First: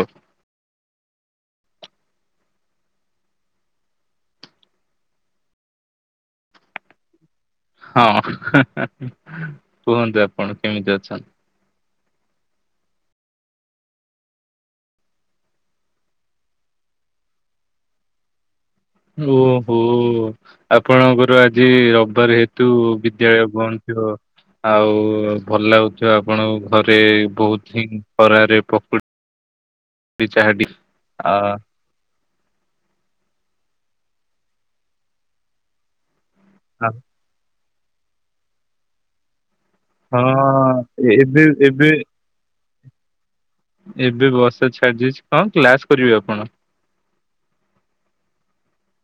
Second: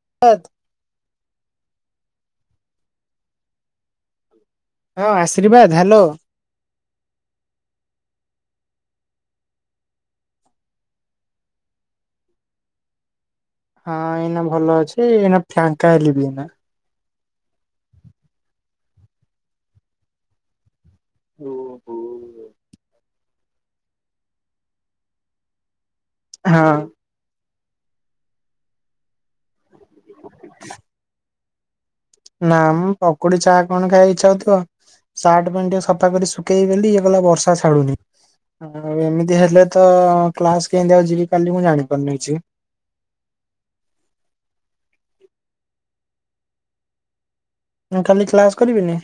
ହ [unintelligible] ହଁ ଆଶ୍ରୀବାଦ ହ୍ୟାଲୋ। ହଁ କୁହନ୍ତୁ ଆପଣ କେମିତି ଅଛନ୍ତି? ହଁ ଏଇନା ଭଲ ଅଛି ଏଇନା ଫାଙ୍କା ହେଲି ବି ଓ ହୋ ଆପଣଙ୍କର ଆଜି ହଁ ରବିବାର ହେତୁ ବିଦ୍ୟାଳୟ ବନ୍ଦ। ଆଉ ଭଲ ଲାଗୁଥିବ ଆପଣ ଙ୍କୁ ଘରେ ବହୁତ୍ ହିଁ। [unintelligible] ପକୁଡ଼ି ଚାହା [unintelligible] ନା ମୁଁ ପକୁଡ଼ି ଚାହା କଣ ଖାଇବା କୁ ଇଚ୍ଛା ହଉଥିବ ସାର୍ଟ ପେଣ୍ଟ୍ ଟିକେ ସଫା କରି ଶୁ ଶୁଖେଇ ଦେଲି ଆ- ଇଏ ଗଲା ବର୍ଷା ଛାଡୁନି ଆ ଆଉ ଏମିତି ହେଲେ ତ କ୍ଲାସ୍ ହଁ କେମିତି ଆଉ ଏ- ଯିବି ଏବେ କାଲି ମୁଁ ଏବେ ଜାଣିପାରୁନି କିଛି। ଏବେ ବର୍ଷା ଛାଡ଼ିଯାଇଛି କଣ କ୍ଲାସ୍ କରିବେ ଆପଣ। ମୁଁ କାଲି କ୍ଲାସ୍ କରିବିନି?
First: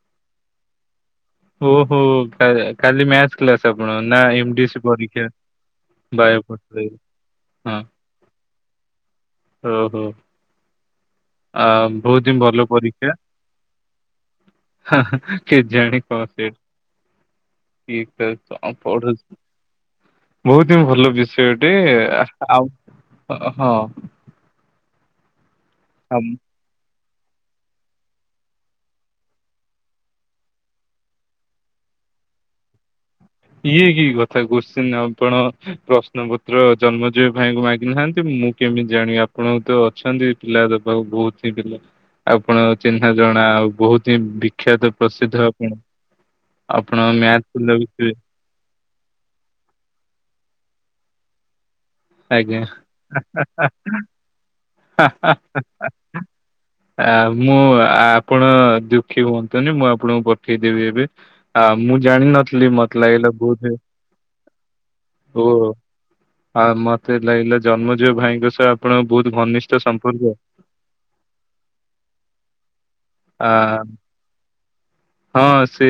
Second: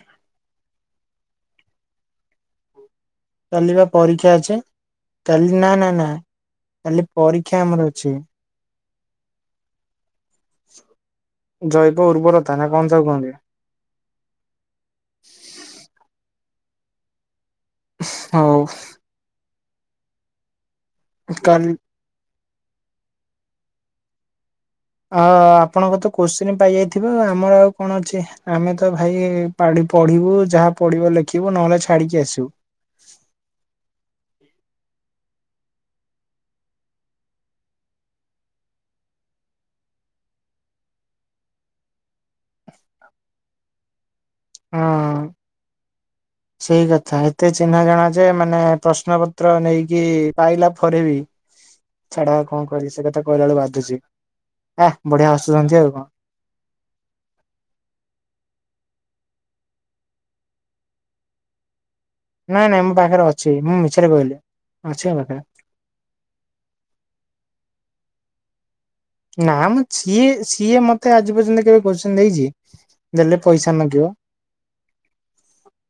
ଓ ହୋ କା କାଲି ମ୍ୟାଥ୍ କ୍ଲାସ୍ କାଲି ବା ଆପଣଙ୍କ ର ନା ପରୀକ୍ଷା ଅଛି କାଲି ନା ନା ନା [unintelligible] ହଁ। କାଲି ପରୀକ୍ଷା ଆମର ଅଛି ଓ ହୋ। ଆ ଜୈବ ବହୁତ୍ ହିଁ ଉର୍ବରତା ନା ଭଲ କଣ ତାକୁ ପରୀକ୍ଷା। କହନ୍ତି। କେଜାଣି [unintelligible] [unintelligible] ହଉ ପଢୁ ବହୁତ୍ ହିଁ ଭଲ କାଲି ବିଷୟଟେ। ଆଉ ହଁ ହଁ। ଆ ଆପଣଙ୍କ ତ ଆଉ କୋଶ୍ଚିନି ପାଇଯାଇ ଥିବ ଆମର ଆଉ କଣ ଅଛି ଆମେ ତ ଭାଇ ପାଡି଼ ପଢ଼ିବୁ ଯାହା ପଢିବ ଲେ ଲେଖିବୁ ନହେଲେ ଛାଡି଼କି ଆସିବୁ। ଇଏ କି କଥା କୋଶ୍ଚିନ୍ ଆପଣ ପ୍ରଶ୍ନପତ୍ର ଜନ୍ମଜୟ ଭାଇଙ୍କୁ ମାଗି ନାହାନ୍ତି ମୁଁ କେମିତି ଜାଣିବି ଆପଣଙ୍କୁ ତ ଅଛନ୍ତି ପିଲା ଦେବାକୁ ବହୁତ୍ ହିଁ ପିଲା। ଆପଣ ଚିହ୍ନା ଜଣା ଆଉ ବହୁତ୍ ବି ବିଖ୍ୟାତ ହଁ। ପ୍ରସିଦ୍ଧ ଆପଣ ସେଇ ଆପଣ କଥା ଏତେ ମ୍ୟା ଚିହ୍ନା [unintelligible] ଜଣା ଯେ ମାନେ ପ୍ରଶ୍ନ ପତ୍ର ନେଇକି ପାଇଲା ପରେ ବି ଛାଡ଼ ଆଉ ଆଜ୍ଞା କଣ କରିବି ସେ କଥା କହିଲା ବେଳକୁ ବାଧୁଛି ଏ ବଢ଼ିଆ ହସୁଛନ୍ତି ଆଉ କଣ। ଆ ମୁଁ ଆପଣ ଦୁଃଖୀ ହୁଅନ୍ତୁନି ମୁଁ ଆପଣଙ୍କୁ ପଠେଇଦେବି ଏବେ। ହଁ ମୁଁ ନାଇଁ ଜାଣିିନଥିଲି ନାଇଁ ମୋ ମତେ ପାଖରେ ଲାଗିଲା ଅଛି ବୋଧେ ମୁଁ ମିଛରେ କହିଲି ଅଛି ମୋ ପାଖରେ। ଓ ଆଉ ମତେ ଲାଗିଲା ଜନ୍ମଜୟ ଭାଇଙ୍କ ସହ ଆପଣଙ୍କ ବହୁତ୍ ଘନିଷ୍ଠ ସମ୍ପର୍କ। କିଏ ମତେ ଆଜି ପର୍ଯ୍ୟନ୍ତ କେବେ କୋଶ୍ଚିନ୍ ଦେଇଛି। ଦେଲେ ଆ ପଇସା ମାଗିବ। ହଁ ସେ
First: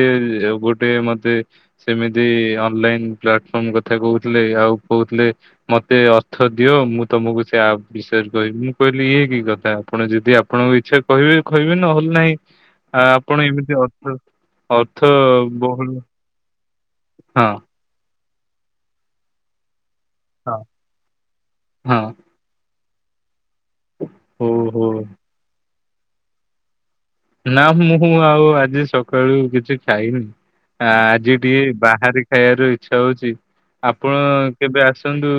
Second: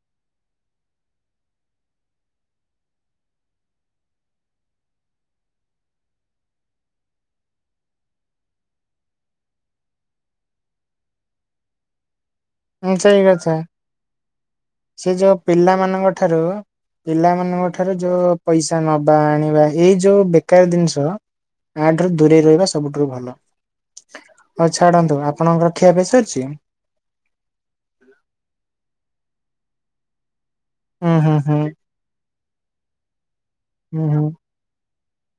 ଗୋଟେ ମତେ ସେମିତି ଅନଲାଇନ୍ ପ୍ଲାଟଫର୍ମ କଥା କହୁଥିଲେ ଆଉ କହୁଥିଲେ ମତେ ଅର୍ଥ ଦିଅ ମୁଁ ତମକୁ ସେ ଆପ୍ ବିଷୟରେ କହିବି ମୁଁ କହିଲି ଇଏ କି କଥା ଆପଣ ଯଦି ଆପଣଙ୍କ ଇଚ୍ଛା କହିବେ କହିବେ ନହେଲେ ନାହିଁ। ହୁଁ ଆ ସେଇ ଆପଣ କଥା। ଏମିତି ଅର୍ଥ ଅର୍ଥ ସେ ଯୋଉ ବହୁ ପିଲାମାନଙ୍କ ଠାରୁ ପିଲାମାନଙ୍କ ଠାରୁ ଯୋଉ ପଇସା ନବା ଆଣିବା। ଏଇ ଯୋଉ ହଁ ବେକାର ଜିନିଷ ଇୟା ହଁ ଠାରୁ ଦୂରେଇ ରହିବା ସବୁଠାରୁ ଭଲ। ହଉ ଛାଡନ୍ତୁ ଆପଣଙ୍କ ଖିଆ ପିଆ ସରିଛି? ନା ମୁଁ ଆଉ ଆଜି ସକାଳୁ କିଛି ଖାଇନି ହୁଁ ଆଜି ହୁଁ ହୁଁ ଟିକେ ବାହାରେ ଫେରେ ଇଚ୍ଛା ହଉଛି ହୁଁ ଆପଣ ହୁଁ କେବେ ଆସନ୍ତୁ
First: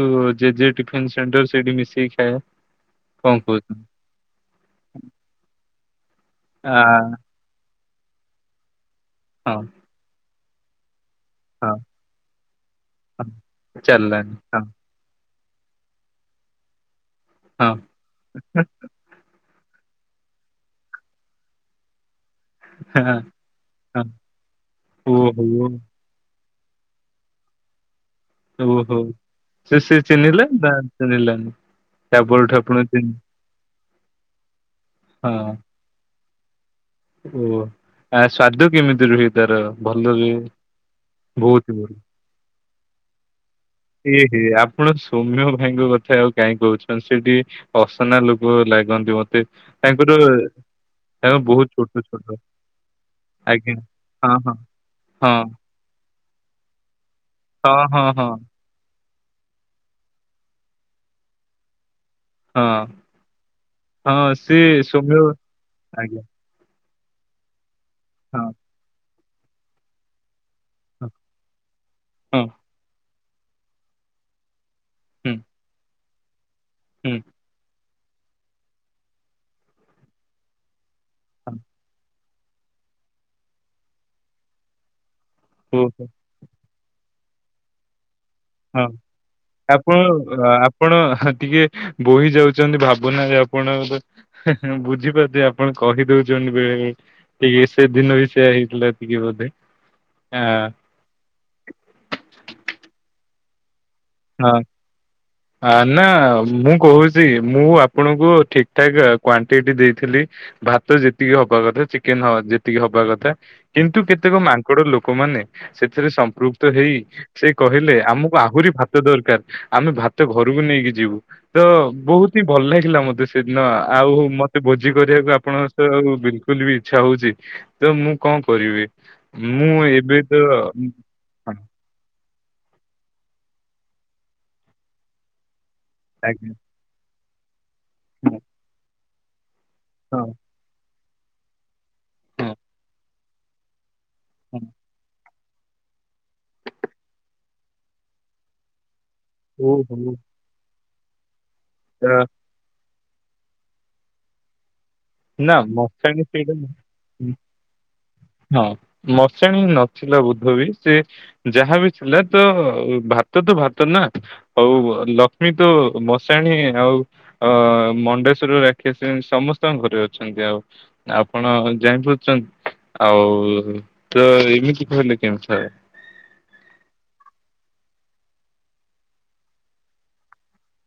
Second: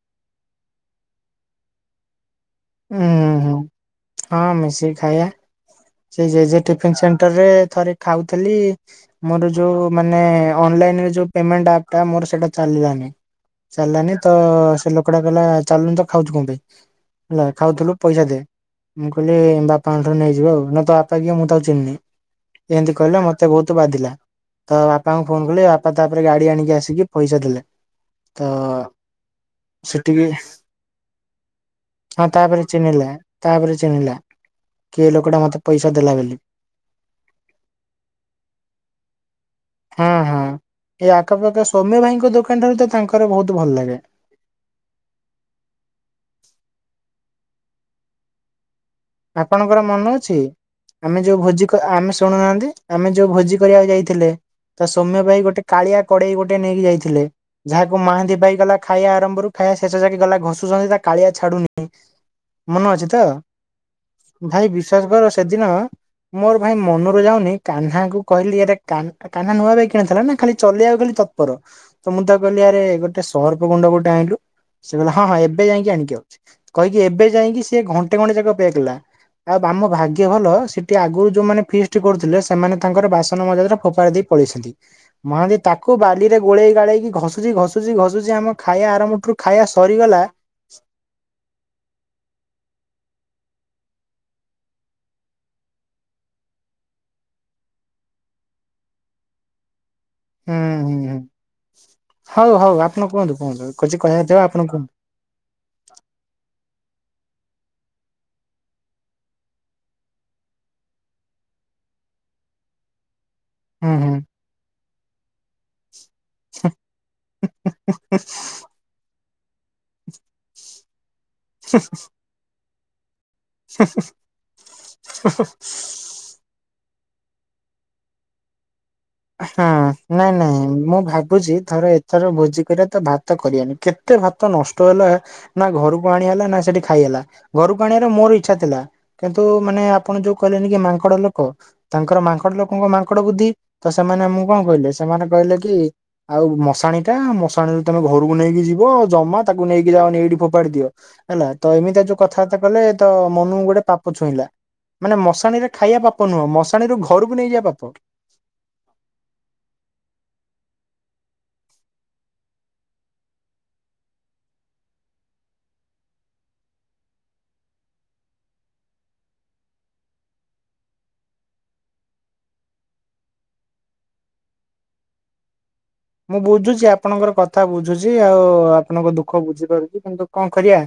ଜେଜେ ଟିଫନ ସେଣ୍ଟର ସେଇଠି ମିଶେଇି ଖାଇବା ହୁଁ ହୁଁ ହୁଁ କଣକହୁ ହଁ ମିଶିକି ଖାଇବା ସେ ଜେଜେ ଆ ଟିଫିନ ସେଣ୍ଟରେ ଥରେ ଖାଉଥିଲି ମୋର ହଁ ଯୋଉ ମାନେ ଅନଲାଇନରେ ଯୋଉ ପେମେଣ୍ଟ ହଁ ଆପ ଟା ମୋର ସେଟା ଚାଲିଲାନି ହଁ ଚାଲିଲାନି ଚାଲିଲାଣି ତ ହଁ ସେ ଲୋକଟା କହିଲା ଚାଲୁନିତ। ଖାଉଛୁ କଣ ପାଇଁ ହେଲା ହଁ ଖାଉଥିଲୁ ପଇସା ଦେ। ମୁଁ କହିଲି ବାପାଙ୍କଠାରୁ ନେଇଯିବ ଆଉ ନା ତୋ ବାପା କିଏ ତାକୁ ମୁଁ ଚିହ୍ନିନି। ଏମିତି କହିଲେ ହଁ ମତେ ବହୁତ ହଁ। ବାଧିଲା ତ ବାପାଙ୍କୁ ଫୋନ ଓହୋ କଲି ବାପା ତାପରେ ଗାଡି ଆଣିକି ଆସିକି ପଇସା ଦେଲେ। ତା ଓହୋଉ ସେ ସେ ସେଠିକି ଚିହିଁଲେ ଦା ଚିହ୍ନିଲେନି। ହଁ ତାପରେ ଚିହ୍ନିଲା ତାପରେ ଚିହ୍ନିଲା କିଏ ହଁ ଲୋକ ଟା ମତେ ପଇସା ଦେଲା ବୋଲି। ଓ ଆ ସ୍ଵାଦ କେମିତି ରୁହେ ତାର? ଭଲ ହୁଁ ରୁହେ ହୁଁ ଏଇ ବହୁତ ଆଖପାଖ ଭଲ। ସୌମ୍ୟ ଭାଇଙ୍କ ଦୋକାନ ଠାରୁ ତ ତାଙ୍କର ବହୁତ ଭଲ ଲାଗେ। ଏହେ ଆପଣ ସୌମ୍ୟ ଭାଇଙ୍କ କଥା ଆଉ କାଇଁ କହୁଛନ୍ତି। ସେଠି ଅସନା ଲୋକ ଲାଗନ୍ତି ମତେ ଆପଣଙ୍କର ମନେ ତାଙ୍କର ଅଛି ଆମେ ଯୋଉ ତାଙ୍କ ଭୋଜି ବହୁତ କ ଛୋଟ ଆମେ ଛୋଟ ଶୁଣୁନାହାନ୍ତି ଆମେ ଯୋଉ ଭୋଜି ଆଜ୍ଞା କରିବାକୁ ଯାଇଥିଲେ। ହଁ ହଁ ତ ସୌମ୍ୟ ଭାଇ ଗୋଟେ କାଳିଆ କଡେଇ ଗୋଟେ ନେଇକି ଯାଇଥିଲେ। ହଁ ଯାହାକୁ ହଁ ହଁ ମହାନ୍ତି ପାଇଗଲା। ଖାଇବା ଆରମ୍ଭରୁ ଖାଇବା ଶେଷ ଯାକେ ଗଲା ଘଷୁଛନ୍ତି। ତା କାଳିଆ ଛାଡୁନି ହଁ ହଁ ମନ ଅଛି ତ? ହଁ ସେ ଭାଇ ବିଶ୍ୱାସ ସୌମ୍ୟ କର ସେଦିନ ଆଜ୍ଞା ମୋର ଭାଇ ମନରେ ଯାଉନି। କହ୍ନାକୁ ହଁ କହିଲି ଆରେ କା କାହ୍ନା ନୂଆ ବାଇକି କିଣଥିଲା ନା ଖାଲି ଚଲେଇବାକୁ ହଁ ଖାଲି ତତ୍ପର। ତ ମୁଁ ହଁ ତାକୁ କହିଲି ଆରେ ଗୋଟେ ସରଫ ଗୁଣ୍ଡ ଗୋଟେ ଆଣିଲୁ। ସେ କହିଲା ହଁ ହୁଁ ହଁ ଏବେ ଯାଇକି ଆଣିକି ଆଉଛି। କହିକି ହୁଁ ଏବେ ଯାଇକି ସିଏ ଘଣ୍ଟେ ଘଣ୍ଟେ ଯାକ ହେଇଥିଲା ଆମ ଭାଗ୍ୟ ଭଲ ସେଠି ଆଗରୁ ହଁ ଯୋଉମାନେ ଫିଷ୍ଟି କରୁଥିଲେ ସେ ସେମାନେ ତାଙ୍କର ବାସନ ମଜାଦରେ ଫୋପାଡି ଦେଇ ପଳେଇଛନ୍ତି। ମହାନ୍ତି ତାକୁ ଓହୋ ବାଲିରେ ଗୋଳେଇ ଗାଳେଇକି ଘସି ତା ଘସୁଛି ଘସୁଛି ଘସୁଛି ଆମ ହଁ ଖାଇବା ଆରମ୍ଭ ଠୁ ଖାଇବା ଆପଣ ସରିଗଲା। ଅ, ଆପଣ ହା ଟିକେ ବୋହି ଯାଉଛନ୍ତି। ଭାବନାରେ ଆପଣ ହେ ବୁଝିପାରୁଛି ଆପଣ କହି ଦଉଛନ୍ତି ବେଳେ ବେଳେ। ଟିକେ ସେ ଦିନ ବି ସେୟ ହେଇଥିଲା। ଟିକେ ବୋଧେ ଆ। ହୁଁ ହୁଁ ହୁଁ ହଉ ହଉ ଆପଣ କୁହନ୍ତୁ କୁହନ୍ତୁ। କିଛି କହିବାର ଥିବା ଆପଣ କୁହନ୍ତୁ। ହଁ ଆ ନା ମୁଁ କହୁଛି ମୁଁ ଆପଣଙ୍କୁ ଠିକ ଠାକ୍ କ୍ଵାଣ୍ଟିଟି ଦେଇଥିଲି। ଭାତ ଯେତିକି ହବା କଥା ଚିକେନ ହ ଯେତିକି ହବା କଥା ହୁଁ କିନ୍ତୁ ହୁଁ କେତେକ ମାଙ୍କଡ ଲୋକମାନେ ସେଥିରେ ସ କୃତ ହେଇ ସେ କହିଲେ ଆମକୁ ଆହୁରି ଭା ଦରକାର ଆମେ ଭାତ ଘରକୁ ନେଇକି ଯିବୁ ତ ବହୁତ ହିଁ ଭଲ ଲାଗିଲା ମତେ ସେ ଦିନ ଆଉ ମତେ ଭୋଜି କରିବାକୁ ଆପଣସହ ବି। କଲେ ବି ଇଚ୍ଛା ହଉଛି ତ ମୁଁ କଣ କରିବି? ହଁ ମୁଁ ଏବେ ତ ନାଇଁ ନାଇଁ ମୁଁ ହଁ ଭାବୁଛି ଥରେ ଏଥର ଭୋଜି କରିବା ତ ଭାତ କରିବାନି କେତେ ଭାତ ନଷ୍ଟ ହେଲା ନା ଘରକୁ କ ଆଣି ହେଲା ଆଜ୍ଞା ନା ସେଠି ଖାଇ ହେଲା। ଘରକୁ ଆଣିବାର ମୋର ଇଚ୍ଛା ଥିଲା। କିନ୍ତୁ ମାନେ ଆପଣ ହଁ ଯୋଉ କହିଲେନି କି ମାଙ୍କଡ ଲୋକ। ତାଙ୍କର ହଁ ମାଙ୍କଡ ଲୋକଙ୍କ ମାଙ୍କଡ ବୁଦ୍ଧି। ତ ସେମାନେ ଆମକୁ କଣ କହିଲେ? ସେମାନେ କହିଲେ କି ଆଉ ମଶାଣି ଟା ମଶାଣିରୁ ତମେ ଘରକୁ ନେଇକି ଯିବ ଯମା ତାକୁ ହଁ ନେଇକି ହଉ ହଉ। ଯାଆନି ଏଇଠି ଫୋପାଡି ଦିଅ ହେଲା ତ ଏମିତି ଯୋଉ କଥା ତା କଲେ ତ ମନୁକୁ ଗୋଟେ ପାପ ଛୁଇଁଲା। ମାନେ ନା ମଶାଣିରେ ଖାଇବା ମଶାଣି ପାପ ନୁହଁ ସେଇଟା ମଶାଣି ରୁ ନୁହଁ। ଘରକୁ ନେଇଯିବା ପାପ। ହଁ ମଶେଣୀ ନଥିଲା ବୋଧେ ବି ସେ ଯାହାବି ଥିଲା ତ ଭାତ ତ ଭାତ ନା। ହଉ ହୁଅ ଲକ୍ଷ୍ମୀ ତୋ ମଶାଣୀ ଆଉ ହଁ ମଣ୍ଡେଶ୍ଵର ରାକ୍ଷସି ସମସ୍ତଙ୍କ ଘରେ ଅଛନ୍ତି ଆଉ। ଆପଣ ଜାଣିପାରୁଚନ୍ ଆଉ ତ ଏମିତି କହିଲେ କେମିତି ହବ। ମୁଁ ବୁଝୁଛି ଆପଣଙ୍କର କଥା ବୁଝୁଛି। ଆଉ ଆପଣଙ୍କ ଦୁଃଖ ବୁଝିପାରୁଛି। କିନ୍ତୁ କଣ କରିବା।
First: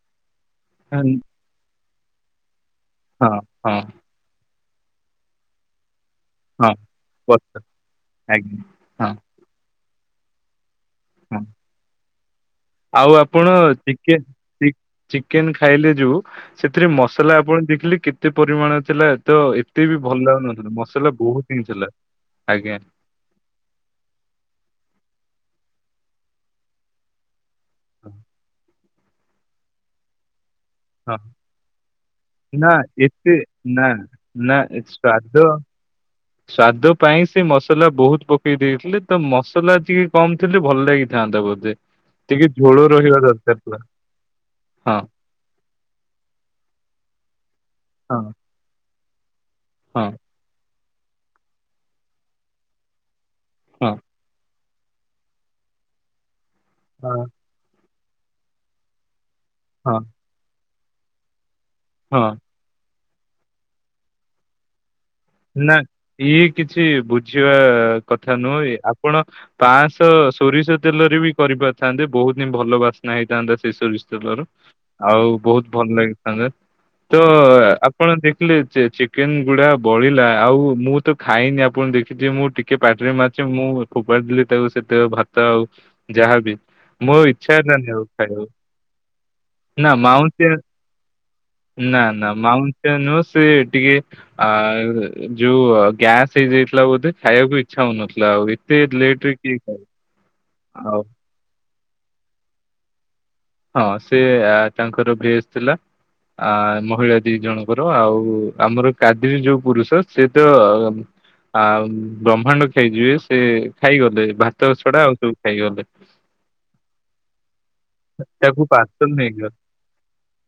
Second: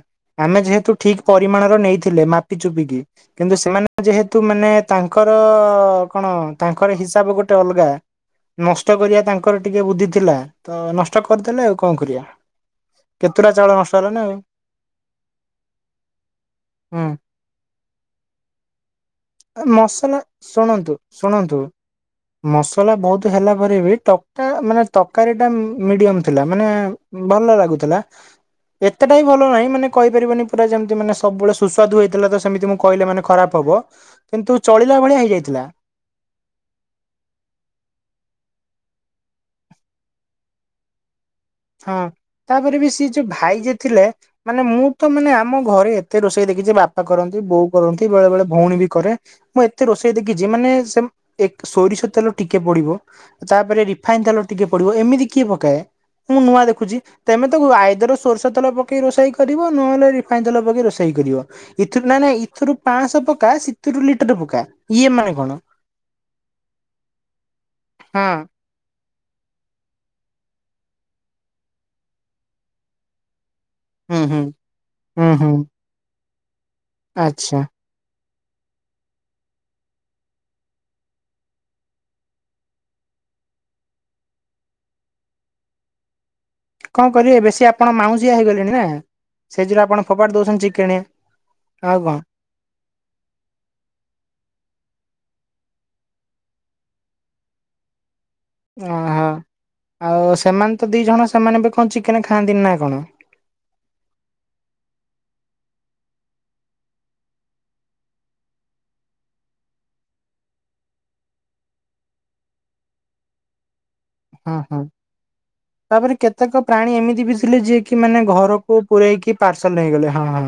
ଆମେ ଯେହେତୁ ହଁ ଠିକ ପରିମାଣର ନେଇଥିଲେ ମାପି ଚୁପିକି କିନ୍ତୁ ହଁ ସେମାନେ ଯେହେତୁ ମାନେ ତାଙ୍କର କଣ ହଁ ତାଙ୍କର ହିସାବ ଗୋଟେ ବସ ଅଲଗା ଆଜ୍ଞା ନଷ୍ଟ ହଁ କରିବା ତା ଙ୍କର ଟିକେ ବୁଦ୍ଧି ଥିଲା ତ ନଷ୍ଟ ହଁ କରିଦେଲେ ଆଉ କଣ କରିବା ଆଉ କେତୁଟା ଆପଣ ଚାଉଳ ନଷ୍ଟ ହେଲା ନା ଚିକେନ୍ ଆଉ ଚି ଚିକେନ ଖାଇଲେ ଯୋଉ ସେଥିରେ ହୁଁ ମସଲା ଆପଣ ଦେଖିଲେ କେତେ ପରିମାଣ ଥିଲା। ତ ଏତେ ବି ଭଲ ମସଲା ଲାଗୁନଥିଲା ଶୁଣନ୍ତୁ ମସଲା ବହୁତ ଶୁଣନ୍ତୁ ହିଁ ଥିଲା। ଆଜ୍ଞା ମସଲା ବହୁତ ହେଲା ପରେ ବି ତକା ମାନେ ତକାରୀ ଟା ମିଡିୟମ ଥିଲା ମାନେ ଭଲ ଲା ହଉଥିଲା ଏତେଟା ବି ଭଲ ନାହିଁ ମାନେ କହିପାରିବନି ପୁରା ଯେମ ତି ମାନେ ହଁ ସବୁବେଳେ ସୁସ୍ୱାଦୁ ହେଇଥିଲା ତ ସେମିତି ନା ମୁଁ କହିଲେ ମାନେ ଏତେ ଖରାପ ହବ ନା କିନ୍ତୁ ନା ଚଳିଳା ଭଳିଆ ସ୍ଵାଦ ହେଇଯାଇଥିଲା। ସ୍ଵାଦ ପାଇଁ ସେ ମସଲା ବହୁତ ପକେଇ ଦେଇଥିଲେ ତ ମସଲା ଟିକେ କମ ଥିଲେ ଭଲ ଲାଗିଥାନ୍ତା ବତ ହଁ ତାପରେ ବି ସିଏ ଯୋଉ ଭାଇ ଯେ ଥିଲା ଥିଲେ ମାନେ ମୁଁ ହଁ ତ ମାନେ ଆମ ଘରେ ଏ ତେ ରୋଷେଇ ଦେଖିଚି ବାପା କରନ୍ତି ବୋଉ କରନ୍ତି ହଁ ବେଳେ ବେଳେ ଭଉଣୀ ବି କରେ ମୁଁ ଏତେ ହଁ ରୋଷେଇ ଦେଖ ଖିଚି ମାନେ ସେ ଏ ସୋରିଷ ତେଲ ଟିକେ ପଡିବ ତାପରେ ହଁ ରଫାଇନ୍ ତେଲ ଟି ଟିକେ ପଡିବ ଏମିତି କିଏ ପକାଏ ମୁଁ ନୂଆ ଦେଖୁଛି ହଁ ତେମେ ତା ଆଇଦର ସୋରଷ ତେଲ ପ କେଇ ରୋଷେଇ କରିବ ହଁ ନହେଲେ ରିଫାଇନ ତେଲ ପକେଇ ରୋଷେଇ କରିବ ଏଥିରୁ ନାଇଁ ନା ହଁ। ଏଥିରୁ ପାଆଁଶହ ପକା ସେତିରୁ ଲିଟର ପକା ଇଏ ମାନେ କଣ ନା ଇଏ କିଛି ବୁଝିବା ହଁ କଥା ନୁହ ଆ ପଣ ପାଁଶହ ସୋରିଷ ତେଲରେ ବି କରିପାରିଥାନ୍ତେ ବହୁତ ହିଁ ଭଲ ବାସ୍ନା ହେଇଥାନ୍ତା। ସେ ସୋରିଷ ହୁଁ ହୁଁ ତେଲର ହୁଁ ଆଉ ହୁଁ ବହୁତ ଭଲ ଲାଗି ଥାଆନ୍ତା। ଆଚ୍ଛା ଆପଣ ଦେଖିଲେ ଯେ ଚିକେନ ଗୁଡା ବଳିଲା ଆଉ ମୁଁ ତ ଖାଇନି ଆପଣ ଦେଖିଥିବେ ମୁଁ ଟିକେ ପାଟିରେ ମାରିଛି ମୁଁ ଫୋପାଡ଼ି ଦେଲି ତାକୁ ସେତେ ଭା ତ ଆଉ ଯାହାବି କଣ ମୋ କରିବେ ଇଚ୍ଛା ବେଶୀ ଆପଣ ହେଲାନି ଆଉ ମାଉଁସିଆ ଖାଇବାକୁ ହେଇଗଲେଣି ନା। ସେଇ ଯୋଗୁରୁ ନା ଆପଣ ଫୋପାଡ଼ି ମାଉଁସିଆ ଦଉଛନ୍ତି ଚିକେନେ ଆଉ ନା କଣ ନା ମାଉଁସିଆ ନୁହେଁ ସେ ଟିକେ ଆର୍ ଯୋଉ ଗ୍ୟାସ୍ ହେଇଯାଇଥିଲା ବୋଧେ ଖାଇବାକୁ ଇଚ୍ଛା ହଉନଥିଲା ଆହୁରି ସେ ଓହୋ। ଲେଟରେ କିଏ ଖାଇ ଆଉ ସେମାନେ ତ ଦି ଜଣ ସେମାନେ ବି କଣ ଚିକେନ ଖାଆନ୍ତିନି ନା କଣ। ହଁ ସେ ତାଙ୍କର ଭେଜ୍ ଥିଲା। ଆ ମହିଳା ଦି ଜଣଙ୍କର ଆଉ ଆମର କାଦିରି ଯୋଉ ପୁରୁଷ ସେ ତ ଅ ଆଉ ବ୍ରହ୍ମାଣ୍ଡ ଖାଇଯିବେ। ସେ ଖାଇଗଲେ ହଁ ଭାତ ହଁ ଛଡା ଆଉ ସବୁ ଖାଇଗଲେ ତାପରେ କେତେକ ପ୍ରାଣୀ ଏମିତି ବି ଥିଲେ ଯିଏ କି ମାନେ ତାକୁ ଘରକୁ ପାର୍ସଲ ପୁରଇକି ନେଇଗଲେ ପାର୍ସଲ ନେଇଗଲେ ହଁ ହଁ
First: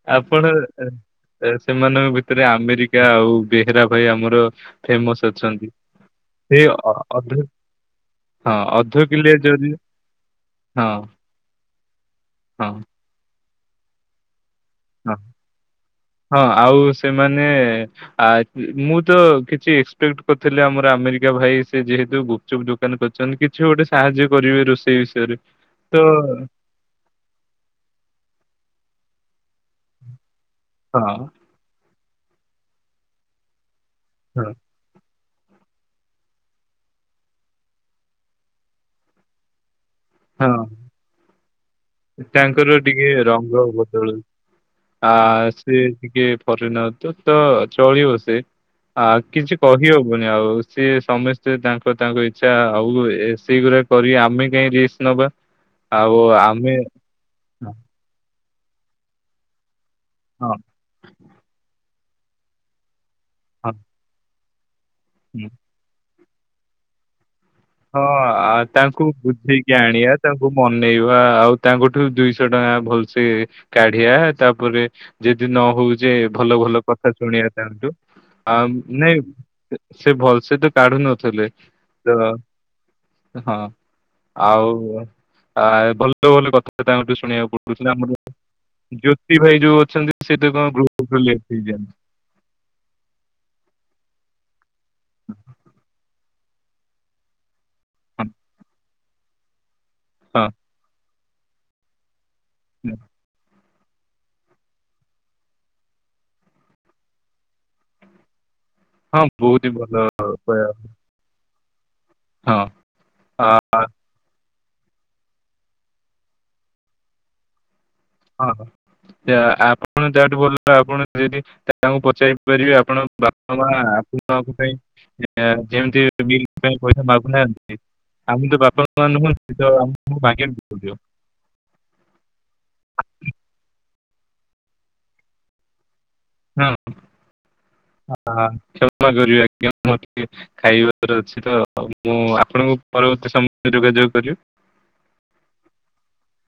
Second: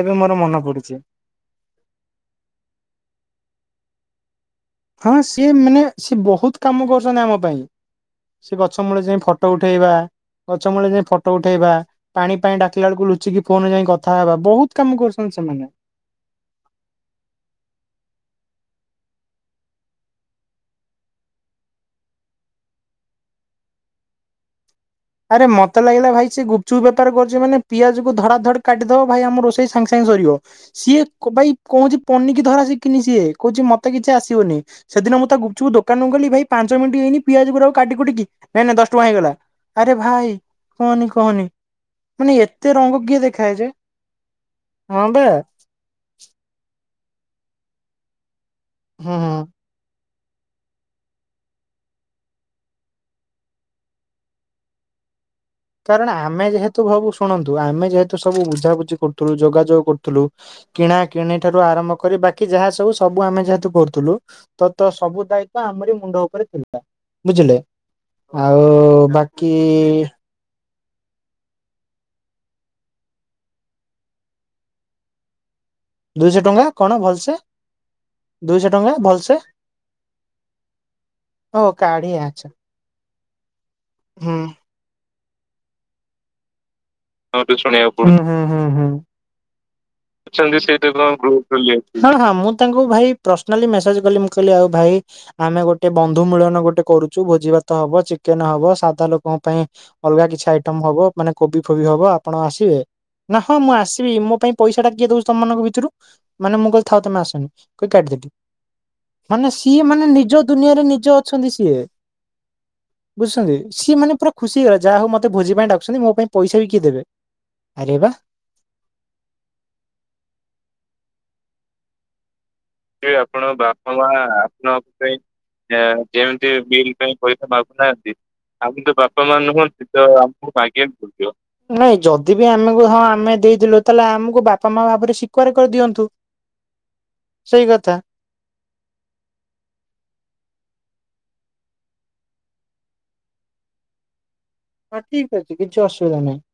ଏବେ ମୋର ମନ ପଡୁଚି। ତା ସେମାନଙ୍କ ଭିତରେ ଆମେରିକା ଆଉ ବେହେରା ଭାଇ ଆମର ହଁ ଫେମସ ସିଏ ଅଛନ୍ତି ମାନେ ସିଏ ସେ ବହୁତ କାମ କରୁଛନ୍ତି ଆମ ଅଧ ପାଇଁ। ହଁ ସେ ଗଛ ଅଧ ମୂଳେ ଯାଇ କିଲିଆ ଫଟୋ ଯଦି ଉଠେଇବା ଗଛ ହଁ ମୂଳେ ଯାଇ ଫଟ୍ ଫଟୋ ଉଠେଇବା ପାଣି ପାଇଁ ହଁ ଡାକିଲା ବେଳକୁ ଲୁଚିକି ଫୋନରେ ଯାଇ କଥା ହେବା ବହୁତ କାମ ହଁ କରୁଛନ୍ତି ସେମାନେ। ହଁ ଆଉ ସେମାନେ ଆ ମୁଁ ତ କିଛି ଏକ୍ସପେକ୍ଟ କରିଥିଲି ଆମର ଆମେରିକା ଭାଇ ସେ ଯେହେତୁ ଗୁ ଚୁପ୍ ଦୋକାନ କରିଛନ୍ତି କିଛି ଗୋଟେ ସାହାଯ୍ୟ କରିବେ ରୋଷେଇ ବି ଆରେ ମତେ ଲାଗିଲା ଭାଇ ସେ ଗୁ ଚୁପ୍ ବେପାର କରୁଛି ମାନେ ପିଆଜ କୁ ଧଡା ଧଡ କାଟିଦବ ଭାଇ ଆମ ରୋଷେଇ ସାଙ୍ଗେ ସାଙ୍ଗେ ସରିବ। ସିଏ ହଁ କ ଭାଇ କହୁଛି ପନିକି ଧରା ସିକିିନି ସିଏ କହୁଛି ମତେ କିଛି ହଁ ଆସିବନି। ସେଦିନ ମୁଁ ତାକୁ ଗୁପଚୁପ୍ ଦୋକାନକୁ ଗଲି ଭାଇ ପାଞ୍ଚ ମିନ୍ଟି ହେଇନି ପିଆଜ ଗୁରା କାଟିକୁଟିକି ଭାଇନା ଦଶ ଟଙ୍କା ହେଇଗଲା। ଆରେ ଭାଇ ହଁ କହନି କହନି ମାନେ ଏତେ ତାଙ୍କର ରଙ୍ଗ ଟିକେ କିଏ ଦେଖାଏ ରଙ୍ଗ ଯେ ବଦଳୁ ହଁ ଆ ବା ସେ ଟିକେ ଫରେନର୍ ତ ତ ଚଳିବ ସେ ଆ ହୁଁ। ହୁଁ। କିଛି କହିହବନି ଆଉ ସିଏ ସମସ୍ତେ ତାଙ୍କ ତାଙ୍କ ଇଚ୍ଛା ଆଉ ସେଇଗୁରାକ କରି ଆମେ କାଇଁ ରିସ୍ ନବା। କାରଣ ଆମେ ଯେହେତୁ ଭବୁ ଶୁଣନ୍ତୁ ହଁ ଆମେ ଯେହେତୁ ସବୁ ବୁଝାବୁଝି କରୁଥିଲୁ ଯୋଗାଯୋଗ କରୁଥିଲୁ। ହଁ। କିଣା କିଣି ଠାରୁ ଆରମ୍ଭ କରି ବାକି ଯାହା ସବୁ ସବୁ ଆମେ ଯେହେତୁ ହଁ କରୁଥିଲୁ। ତ ତ ସବୁ ଦାୟିତ୍ଵ ଆମରି ମୁଣ୍ଡ ଉପରେ ଥିଲା ବୁଝିଲେ? ହଁ ଆଉ ତାଙ୍କୁ ବାକି ବୁଝେଇକି ଆଣିବା। ତାଙ୍କୁ ମନେଇବା ଆଉ ତାଙ୍କଠୁ ଦୁଇଶହ ଟଙ୍କା ଭଲସେ କାଢିଆ ତାପରେ ଯଦି ନ ହଉଛେ ଦୁଇଶହ ଭଲ ଟଙ୍କା ଭଲ କଣ କଥା ଭଲସେ ଶୁଣିବା ତାଙ୍କଠୁ। ଆ ଦୁଇଶହ ଟଙ୍କା ଭଲସେ ନାଇଁ ସେ ଭଲସେ ତ କାଢୁ ନଥିଲେ ଓ ତ କାଢିଆ ଆଛା ହଁ ହୁଁ ଆଉ ଭଲ ଭଲ କଥା ତାଙ୍କୁ ଟିକେ ଶୁଣିବାକୁ ହୁଁ ପଡୁଥିଲା ଆମର ହୁଁ ହୁଁ ହୁଁ ଜ୍ୟୋତି ଭାଇ ଯୋଉ ଅଛନ୍ତି? ଅଛନ୍ତି ସେ ତ କଣ ଗ୍ରୁପ୍ ରୁ ଲେ ହଁ ହଁ ମୁଁ ତାଙ୍କୁ ଭାଇ ପର୍ସନାଲି ମେସେଜ କଲି ମୁଁ କହିଲି ଆଉ ଭାଇ ଆମେ ଗୋଟେ ବନ୍ଧୁମିଳନ ଗୋଟେ କରୁଚୁ ଭୋଜି ଭାତ ତ ହବ ଚିକେନ୍ ହବ ସାଧା ଲୋକଙ୍କ ପାଇଁ ଅଲଗା କିଛି ହଁ ଆଇଟମ୍ ହବ ମାନେ କୋବି ଫୋବି ହବ ଆପଣ ଆସି ରିବେ ହଁ ନା ହଁ ମୁଁ ଆସିବି ମୋ ପାଇଁ ପଇସାଟା କିଏ ଦଉଛି ତମମାନଙ୍କ ଭିତରୁ ମାନେ ମୁଁ କହିଲି ଥାଉ ତମେ ଆସନି କହି କାଟିିଦେଲିି। ହଁ ମାନେ ବହୁତ ହି ସିଏ ଭଲ ମାନେ ନିଜ ଉପାୟ ଦୁନିଆରେ ନିଜ ଅଛନ୍ତି ସିଏ ହଁ ବୁଝୁଛନ୍ତି ଆ ସିଏ ମାନେ ପୁରା ଖୁସି ହେଇଗଲା ଯାହା ହଉ ମତେ ଭୋଜି ପାଇଁ ଡାକୁଛନ୍ତି ମୋ ପାଇଁ ପଇସା ବି କିଏ ଦେବେ ଆରେ ବା। ହଁ ଆପଣ ଯାହାଠୁ ଭଲ ଆପଣ ଯଦି ତାଙ୍କୁ ପଚାରି ପାରିବେ ଆପଣଙ୍କ ବାପା ମା ଆପଣଙ୍କ ପାଇଁ ଯେମତି ବିଲ୍ ପାଇଁ ପଇସା ମାଗୁନାହାନ୍ତି ଆମେ ତ ବାପା ମା ନୁହନ୍ତି ତ ଆମକୁ ମାଗିବାକୁ ପଡିବ। ନାଇଁ ଯଦି ବି ଆମକୁ ହଁ ଆମେ ଦେଇଥିଲୁ ତାହେଲେ ଆମକୁ ବାପା ମା ଭାବରେ ସ୍ଵିକାର କରିଦିଅନ୍ତୁ। ହଁ। ସେଇ କଥା। ହଁ କ୍ଷମା କରିବେ ଆ [inaudible] ଖାଇବାର ଅଛି ତ ମୁଁ ଆପଣଙ୍କୁ ପରବର୍ତ୍ତୀ ସମୟରେ ଯୋଗାଯୋଗ କରିବି। ହଁ ଠିକ୍ ଅଛି କିଛି ଅସୁବିଧା ନାହିଁ।